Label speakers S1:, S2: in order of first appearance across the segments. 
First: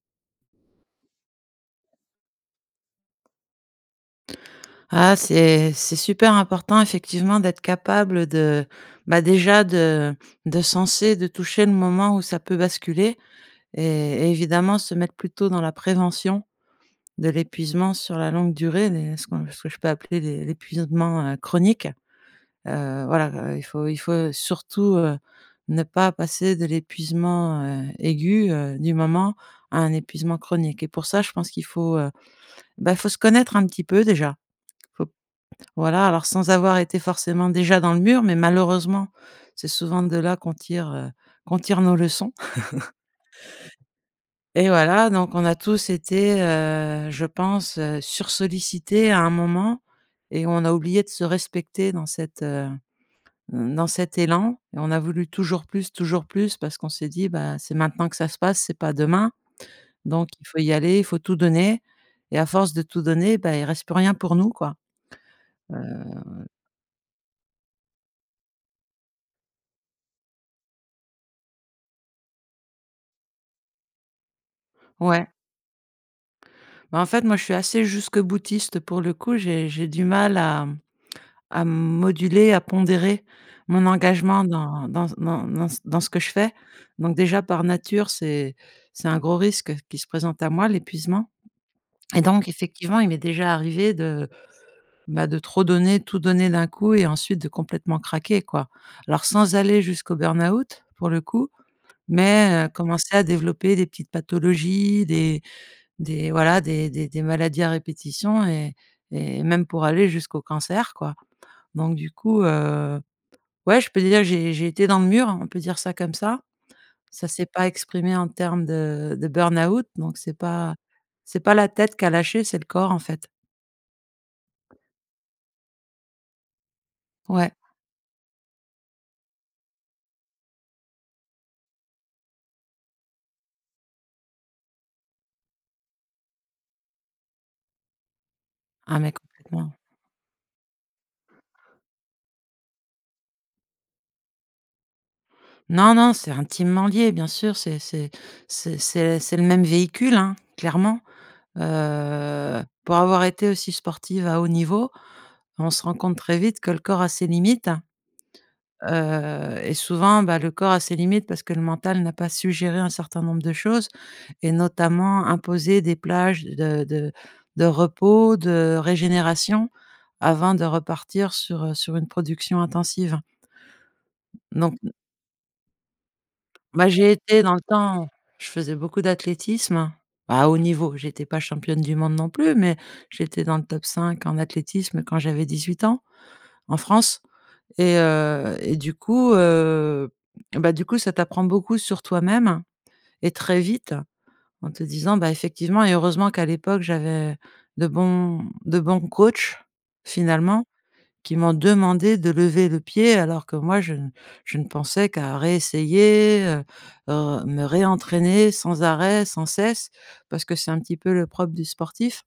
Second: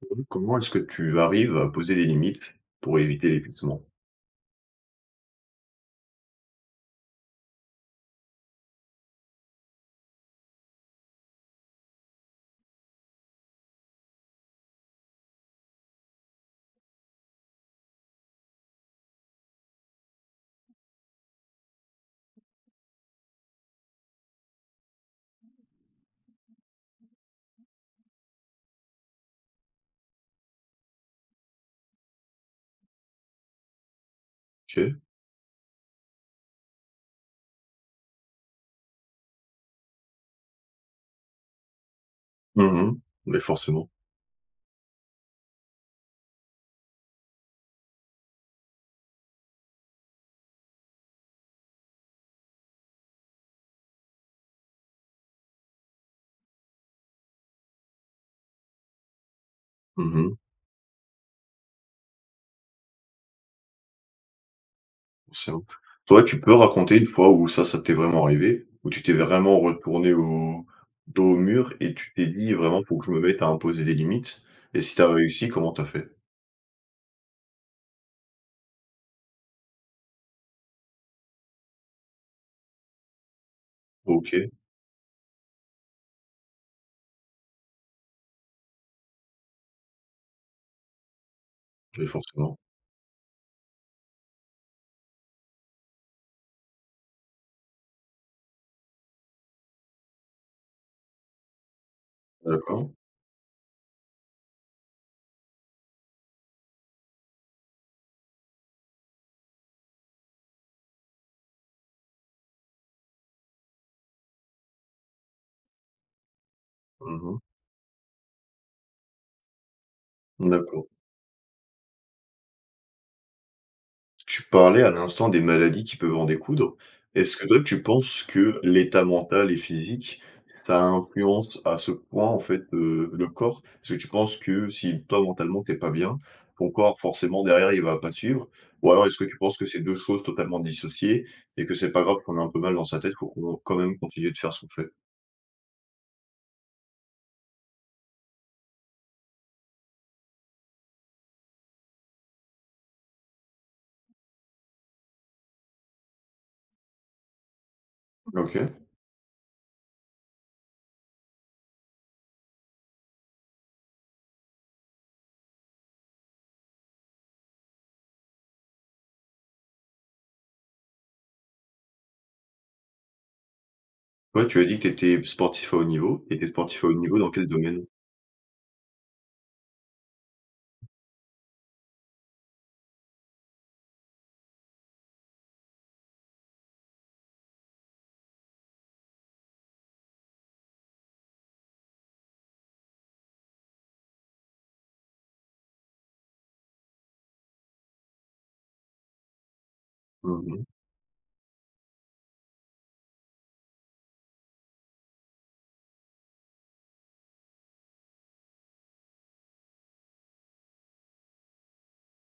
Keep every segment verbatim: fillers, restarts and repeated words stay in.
S1: [unintelligible] Comment est-ce que tu arrives à poser des limites, pour éviter l'épuisement?
S2: Ah, c'est c'est super important effectivement d'être capable de, bah, déjà, de de senser, de toucher le moment où ça peut basculer et et évidemment se mettre plutôt dans la prévention de l'épuisement sur la longue durée, les ce qu'on ce que je peux appeler l'é l'épuisodement heu, chronique, heu, voilà, heu, il faut il faut surtout, heu, ne pas passer de l'épuisement, heu, aigu, heu, du moment à un épuisement chronique et pour ça, je pense qu'il faut, heu, bah, faut se connaître un petit peu déjà.
S1: [unintelligible]
S2: Faut p voilà, alors sans avoir été forcément déjà dans le mur, mais malheureusement, c'est souvent de là qu'on tire, heu, qu'on tire nos leçons.
S1: Mmh mh, mais forcément.
S2: Et voilà, donc on a tous été, heu, je pense, heu, sursollicités à un moment et on a oublié de se respecter dans cette, heu, mmh, dans cet élan et on a voulu toujours plus, toujours plus parce qu'on s'est dit: «Bah, c'est maintenant que ça se passe c'est pas demain.
S1: Mmh
S2: Donc
S1: mh.
S2: il faut y aller, il faut tout donner» et à force de tout donner, bah, il reste plus rien pour nous, quoi,
S1: Simple.
S2: heu
S1: Toi, tu peux raconter une fois où ça ça t'est vraiment arrivé? Où tu t'es vraiment retournée au dos au mur, et tu t'es dit: «Vraiment, faut que je me mette à imposer des limites», et si tu as
S2: Ouais.
S1: réussi, comment tu as fait?
S2: Bah, en fait, moi, je suis assez jusque-boutiste pour le coup, j'ai j'ai du mal à à moduler, à pondérer mon engagement
S1: OK.
S2: dans dans s dans dans ce dans ce que je fais, donc déjà, par nature, c'est c'est un gros risque qui se présente à moi l'épuisement
S1: Oui,
S2: et donc
S1: forcément.
S2: effectivement, il m'est déjà arrivé de, bah, de trop donner, tout donner d'un coup et ensuite de complètement craquer, quoi. Alors sans aller jusqu'au burn-out, pour le coup, mais heu,
S1: D'accord.
S2: commencer à développer des petites pathologies, des des, voilà, des des des maladies à répétition et et même pour aller jusqu'au cancer, quoi. Donc, du coup, heu, ouais, je peux dire, j'ai j'ai été dans le mur. On peut dire ça comme ça.
S1: Mmh
S2: Ça
S1: mh.
S2: s'est pas exprimé en terme de de burn-out donc c'est pas
S1: D'accord.
S2: c'est pas la tête qui a lâché, c'est le corps, en fait.
S1: Tu parlais à l'instant des maladies qui peuvent en découdre. Est-ce
S2: Ouais.
S1: que tu penses que l'état mental et physique, ça influence à ce point, en fait, heu, le corps? Est-ce que tu penses que si toi, mentalement, tu es pas bien, ton corps forcément derrière, il va pas suivre? Ou
S2: Ah
S1: alors,
S2: mais
S1: est-ce que tu penses que
S2: complètement.
S1: c'est deux choses totalement dissociées et que c'est pas grave qu'on ait un peu mal dans sa tête pour qu'on quand même, continuer de faire ce qu'on fait?
S2: Non, non, c'est intimement lié, bien sûr, c'est c'est c'est c'est c'est le même véhicule, hein, clairement, heu, pour avoir été aussi sportive à haut niveau, on se rend compte très vite que le corps a ses limites, hein,
S1: OK.
S2: heu et souvent, bah, le corps a ses limites parce que le mental n'a pas su géré un certain nombre de choses et notamment, imposer des plages de de de repos, de régénération avant de repartir sur, heu, sur une production intensive, hein.
S1: Ouais, tu as
S2: Donc
S1: dit que
S2: ne.
S1: tu étais sportif à haut niveau et tu es sportif à
S2: Bah,
S1: haut
S2: j'ai
S1: niveau dans
S2: été
S1: quel
S2: dans le
S1: domaine?
S2: temps, je faisais beaucoup d'athlétisme à haut niveau, j'étais pas championne du monde non plus, mais j'étais dans le top cinq en athlétisme, quand j'avais dix-huit ans, en France et heu et du coup, heu, et bah, du coup, ça t'apprend beaucoup sur toi-même et très vite en te disant, bah, effectivement et heureusement qu'à l'époque, j'avais de bons de bons coachs.
S1: Mmh mh.
S2: Finalement qui m'ont demandé de lever le pied alors que moi, je ne je ne pensais qu'à réessayer, heu heu, me réentraîner sans arrêt, sans cesse. Parce que c'est un petit peu le propre du sportif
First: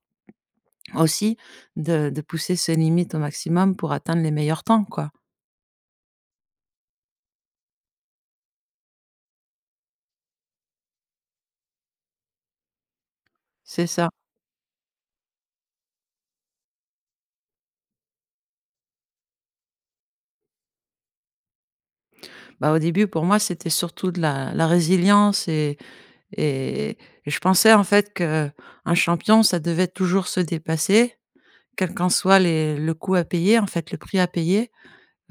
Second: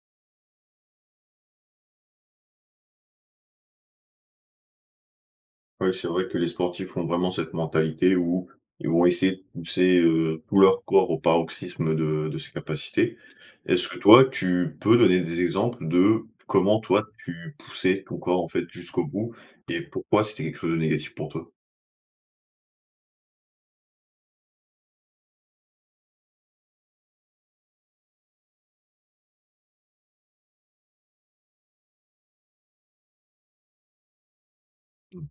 S2: aussi de de pousser ses limites au maximum pour atteindre les meilleurs temps, quoi.
S1: Ouais, c'est vrai que les sportifs ont vraiment cette mentalité où ils vont essayer de pousser, heu, tout leur corps au paroxysme de de ses capacités.
S2: C'est
S1: Est-ce que
S2: ça.
S1: toi, tu peux donner des exemples de comment toi, tu poussais ton corps, en fait, jusqu'au bout et pourquoi c'était quelque chose de négatif pour toi?
S2: Bah, au début, pour moi, c'était surtout de la la résilience et et et je pensais, en fait, qu'un champion, ça devait toujours se dépasser quel qu'en soit les le coût à payer, en fait, le prix à payer,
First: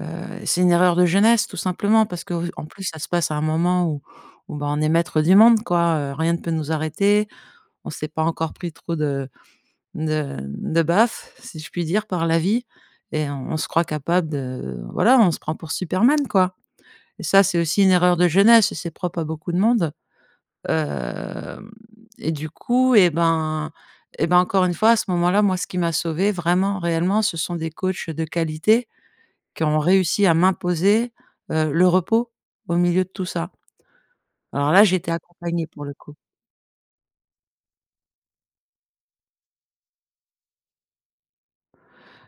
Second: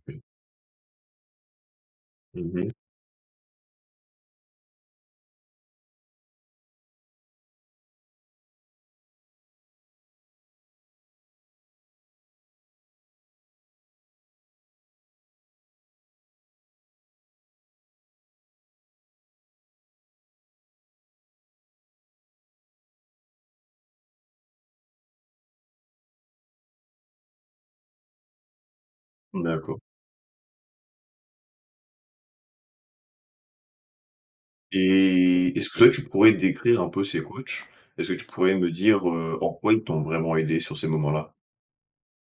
S2: heu, c'est une erreur de jeunesse, tout simplement. Parce
S1: Mmh
S2: qu'en
S1: mh.
S2: plus, ça se passe à un moment où où ben, on est maître du monde, quoi, heu, rien ne peut nous arrêter, on sait pas encore pris trop de de de baffes, si je puis dire, par la vie et on on se croit capable de, voilà, on se prend pour Superman, quoi et ça, c'est aussi une erreur de jeunesse, et c'est propre à beaucoup de monde, hem et du coup, et ben et ben, encore une fois, à ce moment-là, moi ce qui m'a sauvé vraiment, réellement, ce sont des coachs de qualité qui ont
S1: D'accord.
S2: réussi à m'imposer, heu, le repos au milieu de tout ça. Alors là, j'étais
S1: Et
S2: accompagnée,
S1: est-ce
S2: pour
S1: que
S2: le
S1: tu
S2: coup.
S1: pourrais décrire un peu ces coachs? Est-ce que tu pourrais me dire, heu, en quoi ils t'ont vraiment aidé sur ces moments-là?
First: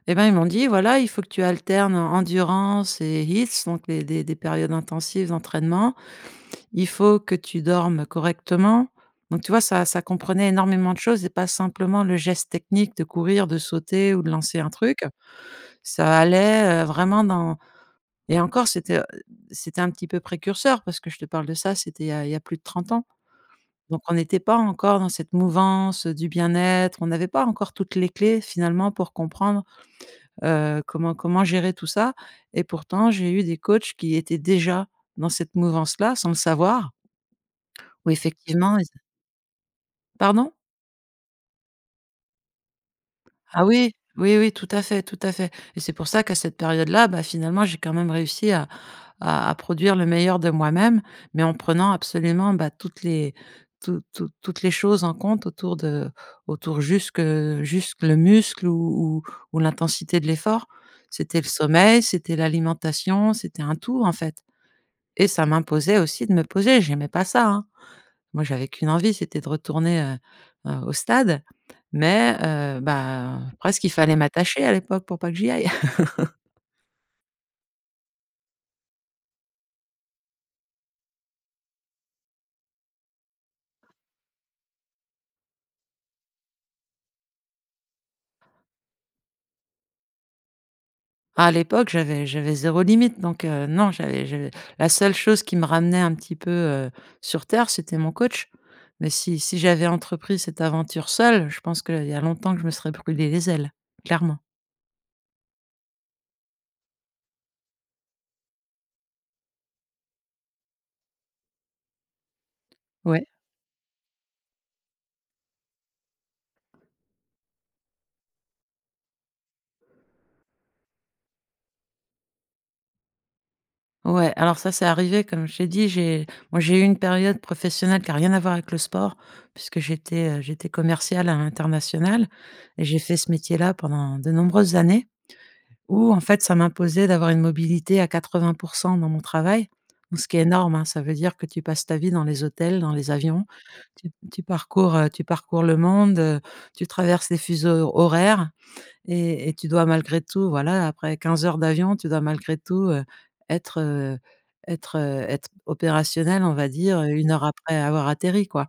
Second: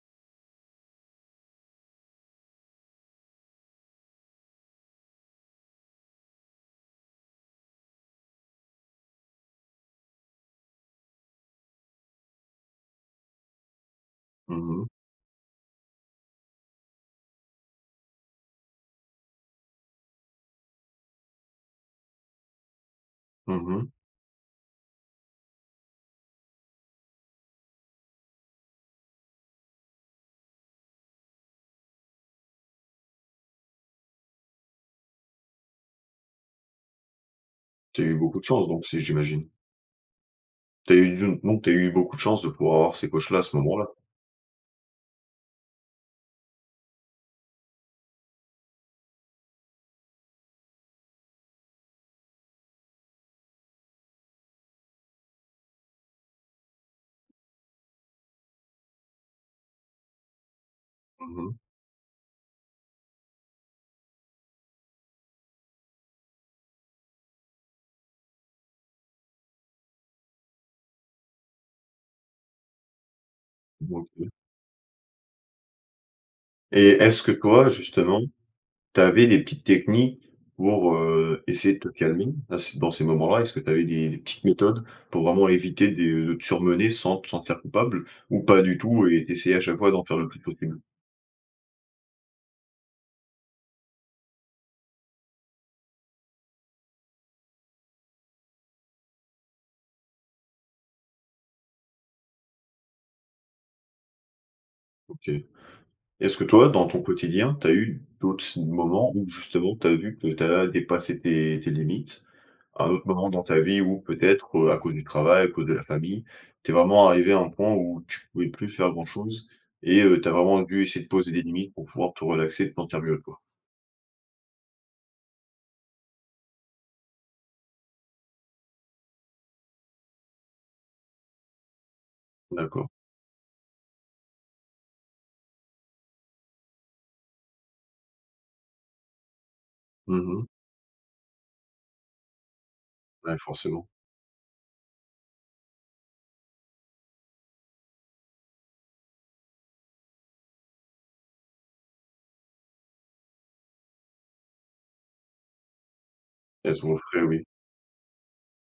S2: Et ben, ils m'ont dit: «Voilà, il faut que tu alternes endurance et health donc des des des périodes intensives d'entraînement. Il faut que tu dormes correctement» donc tu vois? Ça ça comprenait énormément de choses et pas simplement le geste technique de courir, de sauter ou de lancer un
S1: Mmh mh.
S2: truc. Ça allait, heu, vraiment dans et encore c'était, heu, c'était un petit peu précurseur parce que je te parle de ça, c'était il y a il y a plus de trente ans.
S1: Mmh mh.
S2: Donc on était pas encore dans cette mouvance du bien-être, on avait pas encore toutes les clés finalement, pour comprendre, heu, comment comment gérer tout ça et pourtant, j'ai eu des coachs qui étaient déjà dans cette mouvance-là sans le savoir.
S1: Tu as
S2: Où
S1: eu beaucoup chance
S2: effectivement ils
S1: donc
S2: a
S1: si j'imagine?
S2: pardon?
S1: Tu as eu d'une donc tu as eu beaucoup de chance de pouvoir avoir ces coachs-là à ce
S2: Ah
S1: moment-là?
S2: oui, oui, oui, tout à fait, tout à fait et c'est pour ça qu'à cette période-là, bah, finalement, j'ai quand même réussi à à produire le meilleur de moi-même. Mais en prenant absolument, bah, toutes les tout toutes toutes les choses en compte autour de autour jusque jusque le muscle ou ou ou l'intensité de l'effort. C'était
S1: Mmh
S2: le
S1: mh.
S2: sommeil, c'était l'alimentation, c'était un tout, en fait et ça m'imposait aussi de me poser, j'aimais pas ça, hein, moi, j'avais qu'une envie, c'était de retourner, heu heu, au stade. Mais heu, bah, presque, il fallait
S1: [unintelligible]
S2: m'attacher à l'époque pour pas que j'y aille.
S1: Et est-ce que toi, justement, tu avais les petites techniques pour, heu, essayer de te calmer, à ces dans ces moments-là, est-ce que tu avais des des petites méthodes pour vraiment éviter de de te surmener sans te sentir coupable? Ou pas du tout et tu essayais à chaque fois d'en faire le plus possible?
S2: À l'époque, j'avais j'avais zéro limite. Donc heu, non, j'avais j'avais la seule chose qui me ramenait un petit peu, heu, sur terre, c'était mon coach. Mais si si j'avais entrepris cette aventure seule, je pense qu'il y a longtemps que je me serais brûlé les ailes, clairement.
S1: OK. Est-ce que toi, dans ton quotidien, tu as eu d'autres ts moments où justement, tu as vu que tu as dépassé tes tes limites, à un autre
S2: Ouais.
S1: moment dans ta vie ou peut-être, heu, à cause du travail, à cause de la famille, tu es vraiment arrivé à un point où tu pouvais plus faire grand chose et heu, tu as vraiment dû essayer de poser des limites pour pouvoir te relaxer dans ta bulle à toi?
S2: Ouais, alors ça, c'est arrivé comme je t'ai dit, j'ai moi, j'ai eu une période professionnelle qui a rien à voir avec le sport. Puisque j'étais, heu, j'étais commerciale à l'international et
S1: D'accord.
S2: j'ai fait ce métier-là pendant de nombreuses années où, en fait, ça m'imposait d'avoir une mobilité à quatre-vingt pour cent dans mon travail,
S1: Mmh
S2: donc ce qui est
S1: mh.
S2: énorme, hein. Ça veut dire que tu passes ta vie dans les hôtels, dans les
S1: Bah,
S2: avions.
S1: forcément.
S2: Tu tu parcours, heu tu parcours le monde, tu traverses les fuseaux horaires et et tu dois malgré tout, voilà, après quinze heures d'avion, tu dois malgré tout, heu, être, heu être, heu, être opérationnel, on va
S1: Elles sont au
S2: dire
S1: frais,
S2: une heure
S1: oui.
S2: après avoir atterri, quoi.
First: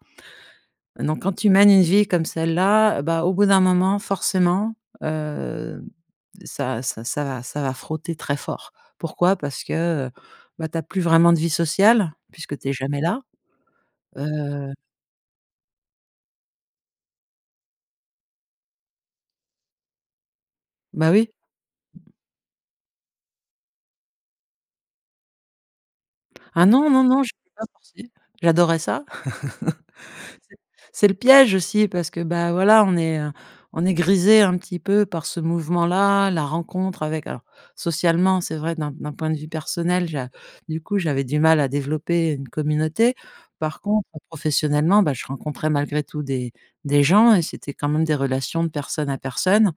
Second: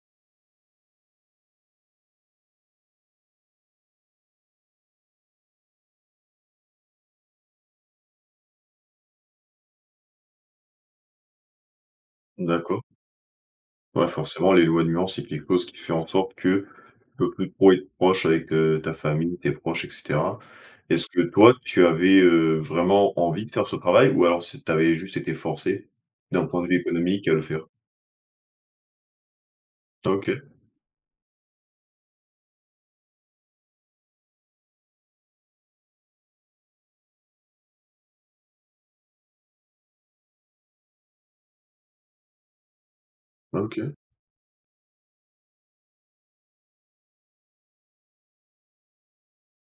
S2: Donc quand tu mènes une vie comme celle-là, bah, au bout d'un moment, forcément, hem, ça ça ça va ça va frotter très fort. Pourquoi? Parce que, bah, tu as plus vraiment de vie sociale puisque tu es
S1: D'accord.
S2: jamais là,
S1: Ouais, forcément,
S2: heu.
S1: l'éloignement, c'est quelque chose qui fait en sorte que tu peux plus trop être proche avec heu, ta famille, tes proches, et cetera. Est-ce
S2: Bah
S1: que
S2: oui.
S1: toi, tu avais, heu, vraiment envie de faire ce travail? Ou alors c'est tu avais juste été forcé d'un point
S2: Ah
S1: de vue
S2: non, non, non,
S1: économique à le
S2: j'étais pas
S1: faire?
S2: forcé, j'adorais ça.
S1: OK.
S2: C'est c'est le piège aussi parce que, bah, voilà, on est, heu, on est grisé un petit peu par ce mouvement-là, la rencontre avec, alors, socialement, c'est vrai d'un d'un point de vue personnel, j'a du coup, j'avais du mal à développer une communauté. Par
S1: OK.
S2: contre, professionnellement, bah, je rencontrais malgré tout des des gens et c'était quand même des relations de personne à personne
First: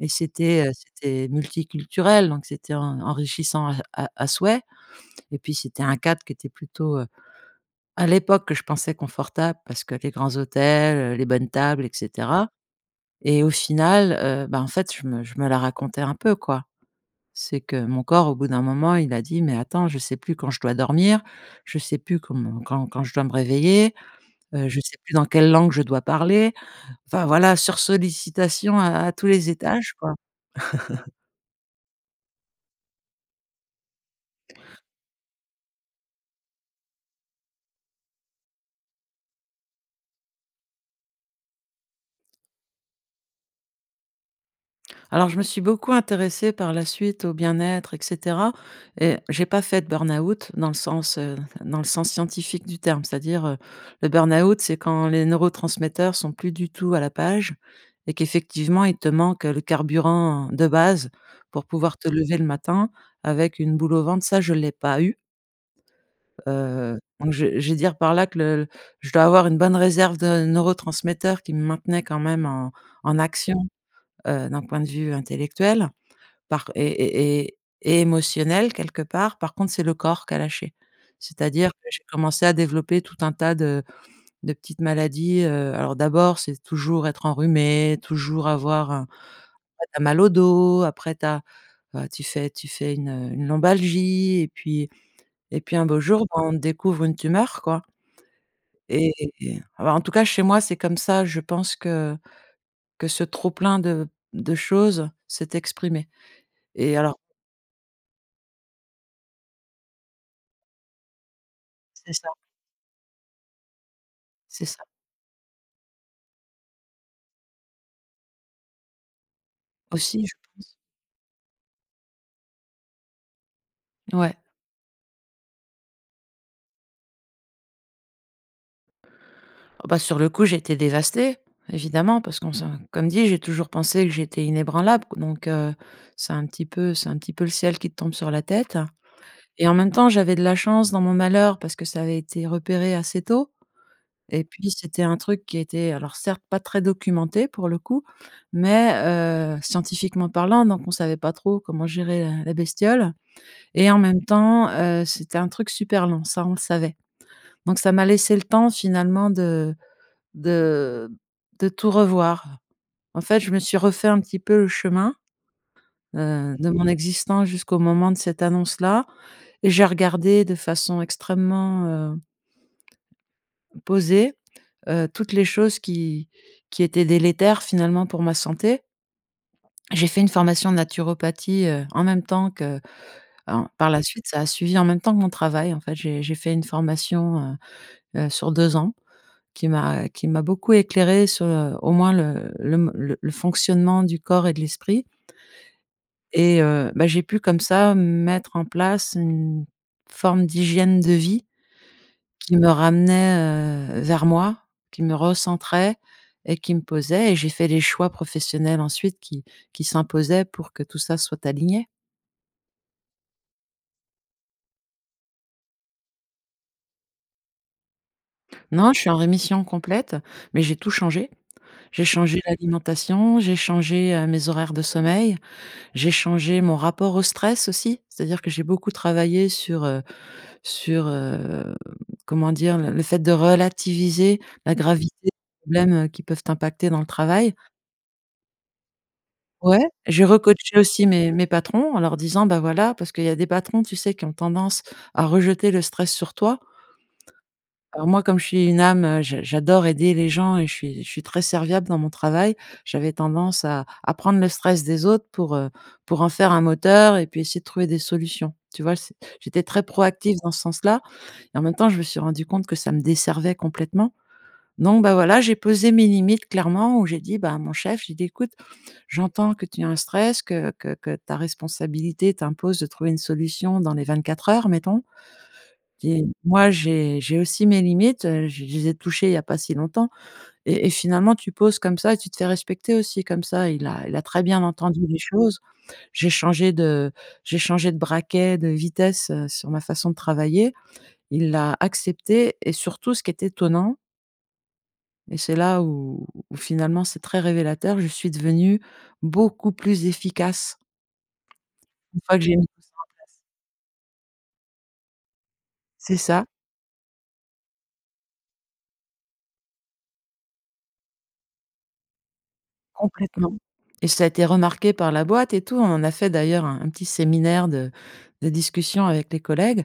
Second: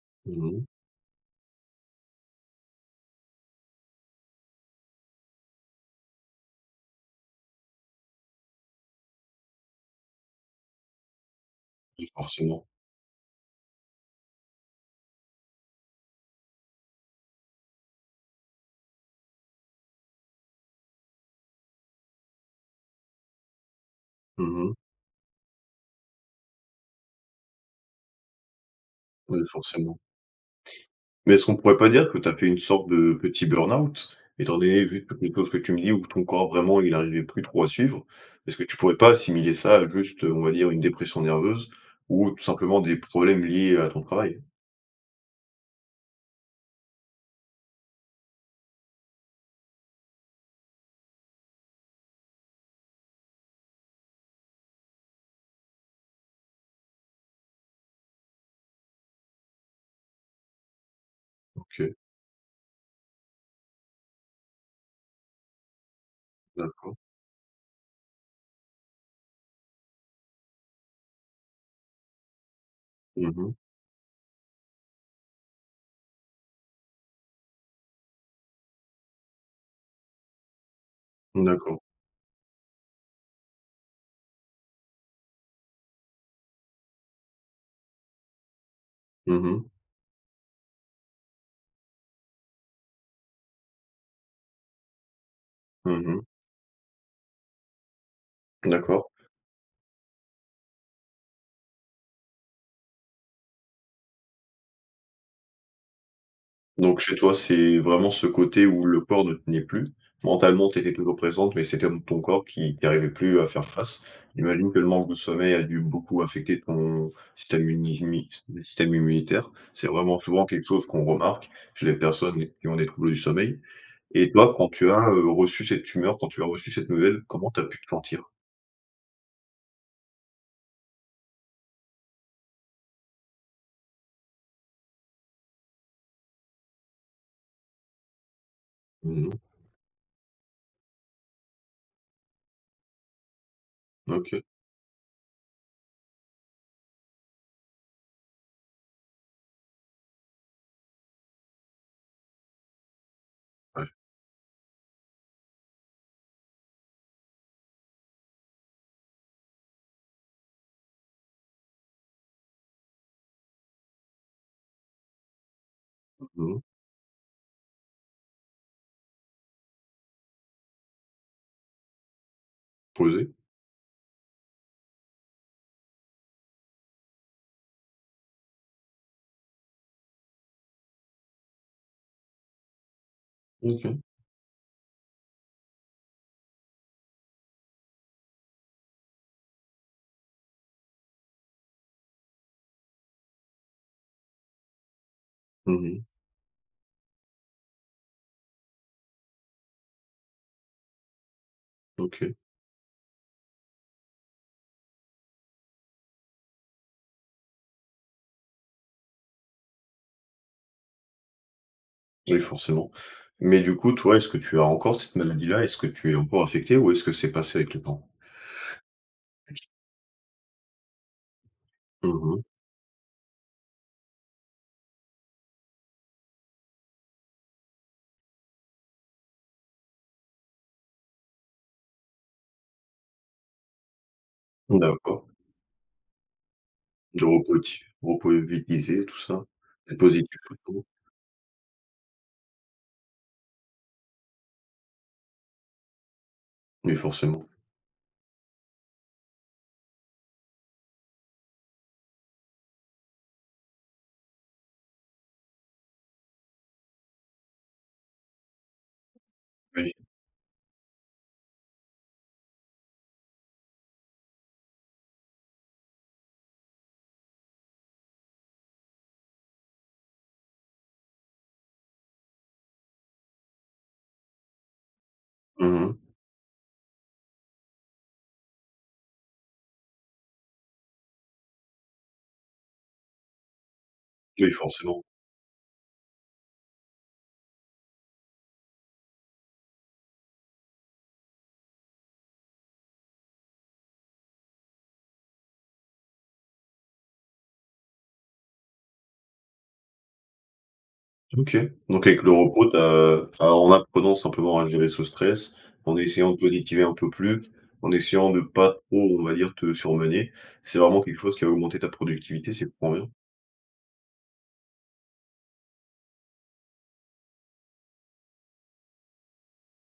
S2: et
S1: Mmh mh.
S2: c'était, heu, c'était multiculturel donc c'était en enrichissant à à à souhait et puis, c'était un cadre qui était plutôt, heu, à l'époque, je pensais confortable. Parce que les grands hôtels, les bonnes tables et
S1: [unintelligible]
S2: cetera
S1: forcément.
S2: et au final, heu, bah, en fait, je me je me la racontais un peu, quoi. C'est que mon corps, au bout d'un moment, il a dit: «Mais attends, je sais plus quand je dois dormir, je sais plus comment quand quand je dois me réveiller,
S1: Mmh
S2: heu,
S1: mh.
S2: je sais plus dans quelle langue je dois parler» enfin voilà, sursollicitassion à à tous
S1: Oui,
S2: les étages,
S1: forcément.
S2: quoi.
S1: Mais est-ce qu'on pourrait pas dire que tu as fait une sorte de petit burn-out étant donné vu toutes les choses que tu me dis ou que ton corps vraiment il arrivait plus trop à suivre? Est-ce que tu pourrais pas assimiler ça, heu, juste, on va dire, une dépression nerveuse ou tout simplement des problèmes liés à ton travail?
S2: Alors, je me suis beaucoup intéressée par la suite au bien-être et cetera et j'ai pas fait de burn-out dans le sens, heu, dans le sens scientifique du terme. C'est-à-dire, heu, le burn-out, c'est quand les neurotransmetteurs sont plus du tout à la page et qu'effectivement, il te manque le carburant de base pour
S1: OK.
S2: pouvoir te lever le matin avec une boule au ventre, ça, je l'ai pas eu.
S1: D'accord.
S2: Heu, donc je je vais dire par là que le je dois avoir une bonne réserve de neurotransmetteurs qui me maintenait quand même en en
S1: Mmh
S2: action,
S1: mh.
S2: heu, d'un point de vue intellectuel parc et et et émotionnel quelque part. Par contre, c'est le corps qui a lâché. C'est-à-dire
S1: D'accord.
S2: que j'ai commencé à développer tout un tas de de petites maladies, heu, alors d'abord, c'est toujours être enrhumé, toujours avoir un
S1: Mmh mh.
S2: tu as mal au dos, après, tu as, bah, tu fais tu fais une, heu, une lombalgie et puis et puis un beau
S1: Mmh mh.
S2: jour, bah, on te découvre une tumeur, quoi.
S1: D'accord.
S2: Et et et alors en tout cas, chez moi, c'est comme ça, je pense, que que ce trop plein de de choses s'est exprimé et
S1: Donc chez
S2: alors.
S1: toi, c'est vraiment ce côté où le corps ne tenait plus. Mentalement, tu étais trop présente, mais c'est quand même
S2: C'est
S1: ton
S2: ça.
S1: corps qui qui arrivait plus à faire face.
S2: C'est
S1: J'imagine que
S2: ça.
S1: le manque de sommeil a dû beaucoup affecter ton système imimi ton système immunitaire. C'est vraiment
S2: Aussi, je
S1: souvent quelque
S2: pense.
S1: chose qu'on remarque chez les personnes qui ont des troubles du sommeil et
S2: Ouais.
S1: toi, quand tu as, heu, reçu cette tumeur, quand tu as reçu cette nouvelle, comment tu as pu te sentir?
S2: Ah, bah, sur le coup, j'étais dévastée, évidemment, parce qu'on se comme dit, j'ai toujours pensé que j'étais inébranlable donc, heu, c'est un petit peu c'est un petit peu le ciel qui te tombe sur la tête
S1: Non, non.
S2: et en même temps, j'avais de la chance dans mon malheur. Parce que ça avait été repéré assez tôt
S1: OK.
S2: et puis, c'était un truc qui était alors certes, pas très documenté, pour le coup, mais heu, scientifiquement parlant donc on savait pas trop comment gérer la la bestiole
S1: Ouais.
S2: et en même temps, heu, c'était un truc super long, ça, on le savait. Donc, ça m'a laissé le temps finalement de de de tout revoir. En fait, je me suis refait un petit peu le chemin,
S1: Mmh
S2: heu,
S1: mh.
S2: de mon existence jusqu'au moment de cette annonce-là et j'ai regardé de façon extrêmement, heu
S1: Posé?
S2: posé, heu, toutes les choses qui qui étaient délétères, finalement, pour ma santé. J'ai fait une formation naturopathie, heu, en même temps qu'en par
S1: OK.
S2: la suite, ça a suivi en même temps que mon travail. En fait, j'ai j'ai fait une formation, heu heu, sur deux ans qui m'a qui m'a beaucoup éclairée sur, heu, au moins, le le m le fonctionnement du corps et de l'esprit.
S1: Mmh mh.
S2: Et heu, bah, j'ai pu comme ça, mettre en place une forme d'hygiène de vie
S1: OK.
S2: qui me ramenait, heu, vers moi, qui me recentrait et qui me posait et j'ai fait les choix professionnels ensuite qui qui s'imposaient pour que tout ça soit aligné.
S1: Et oui forcément. Mais du coup, toi, est-ce que tu as encore cette maladie-là? Est-ce que tu es encore affecté? Ou est-ce que c'est passé avec le temps?
S2: Non, je suis en rémission
S1: [unintelligible]
S2: complète, mais j'ai tout changé. J'ai
S1: Mmh
S2: changé
S1: mh.
S2: l'alimentation, j'ai changé, heu, mes horaires de sommeil, j'ai changé mon rapport au stress aussi. C'est-à-dire que j'ai beaucoup travaillé sur heu sur heu, mmh, comment dire? Le le fait de relativiser la gravité
S1: D'accord.
S2: des problèmes, heu, qui peuvent t'impacter dans le
S1: De
S2: travail.
S1: recoach, Vous pouvez vite [unintelligible] et tout ça
S2: Ouais, j'ai recoaché
S1: [unintelligible]
S2: aussi mes mes patrons en leur disant: «bah, voilà» parce qu'il y a des patrons, tu sais? Qui ont tendance à rejeter le stress sur toi.
S1: Oui, forcément.
S2: Alors moi, comme je suis une âme, je j'adore aider les gens et je suis je suis très serviable dans mon travail, j'avais tendance à à prendre le stress des autres pour heu, pour en faire un moteur et puis essayer de trouver des solutions. Tu vois? C'est j'étais très
S1: Oui.
S2: proactive dans ce sens-là et en même temps, je me suis rendu compte que ça me desservait complètement. Donc bah, voilà, j'ai posé mes limites clairement où j'ai dit bah, à mon chef, j'ai dit: «Écoute, j'entends que tu as un stress que que que ta responsabilité t'impose de trouver une solution dans les vingt-quatre heures mettons
S1: Mmh mh.
S2: et moi, j'ai j'ai aussi mes limites, heu, je les ai touchées il y a pas si longtemps» et et finalement tu poses comme ça et tu te fais respecter aussi comme ça, il a il a très
S1: Oui,
S2: bien entendu
S1: forcément.
S2: les choses. J'ai changé de j'ai changé de braquet, de vitesse sur ma façon de travailler, il l'a accepté et surtout ce qui est étonnant et c'est là où où finalement c'est très révélateur, je suis devenu beaucoup plus efficace
S1: OK, donc
S2: une
S1: avec le
S2: fois que j'ai mis
S1: repos tu
S2: tout ça en
S1: as
S2: place.
S1: enfin, en apprenant simplement à gérer ce stress en
S2: C'est
S1: essayant de
S2: ça.
S1: positiver un peu plus, en essayant de pas trop, on va dire, te surmener. C'est vraiment quelque chose qui a augmenter ta productivité, c'est trop bien.
S2: Complètement et ça a été remarqué par la boîte et tout, on a fait, d'ailleurs un un petit séminaire de de discussion avec les collègues.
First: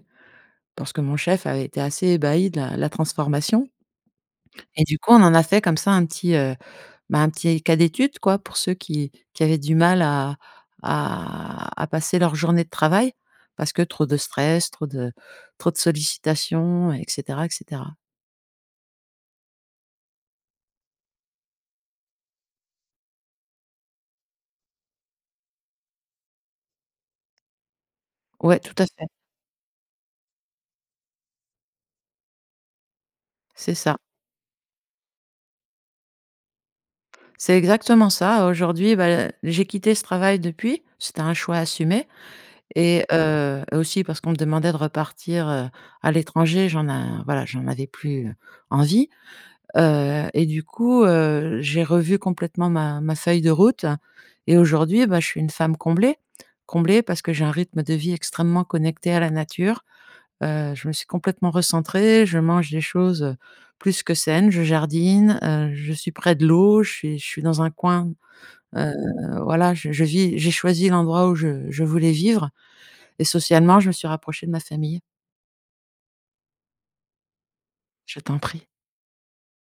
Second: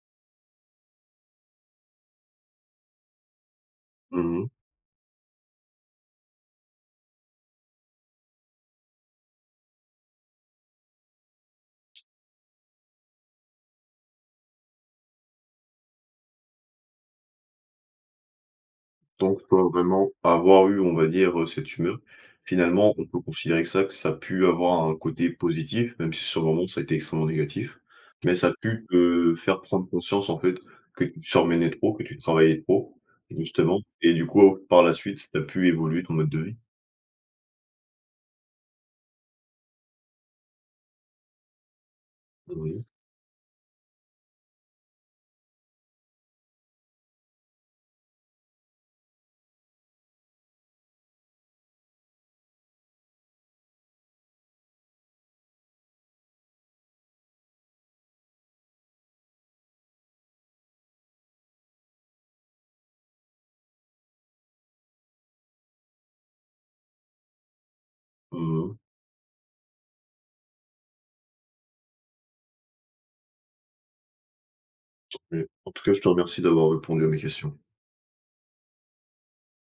S2: Parce que mon chef avait été assez ébahi de la de la transformation
S1: Mmh mh.
S2: et du coup, on en a fait comme ça un petit, heu, bah, un petit cas d'étude, quoi, pour ceux qui qui avaient du mal à à à passer leur journée de travail. Parce que trop de stress, trop de trop de sollicitations et cetera et cetera.
S1: Donc toi, vraiment, avoir eu, on va dire, heu, cette tumeur, finalement, on peut considérer que ça que ça a pu avoir un côté positif, même si, sur le moment, ça a été extrêmement négatif. Mais ça a
S2: Ouais, tout à
S1: pu
S2: fait.
S1: te faire prendre conscience, en fait, que tu te surmenais trop, que tu travaillais trop,
S2: C'est
S1: justement.
S2: ça.
S1: Et du coup, par la suite, tu as pu évoluer ton mode de vie?
S2: C'est exactement ça. Aujourd'hui, bah, j'ai quitté ce travail depuis. C'était un choix assumé
S1: Oui.
S2: et heu, et aussi parce qu'on me demandait de repartir, heu, à l'étranger. J'en a voilà, j'en avais plus, heu, envie, heu, et du coup, heu, j'ai revu complètement ma ma feuille de route. Et aujourd'hui, bah, je suis une femme comblée. Comblée parce que j'ai un rythme de vie extrêmement connecté à la nature. Heu, je me suis complètement recentrée, je mange des choses plus que saines, je jardine, heu, je suis près de l'eau, je suis je suis dans un coin.
S1: Mmh mh.
S2: Heu, voilà, je je vis j'ai choisi l'endroit où je je voulais vivre et socialement, je me suis rapprochée de ma famille.
S1: En tout cas, je te remercie d'avoir répondu à mes questions.
S2: Je t'en prie.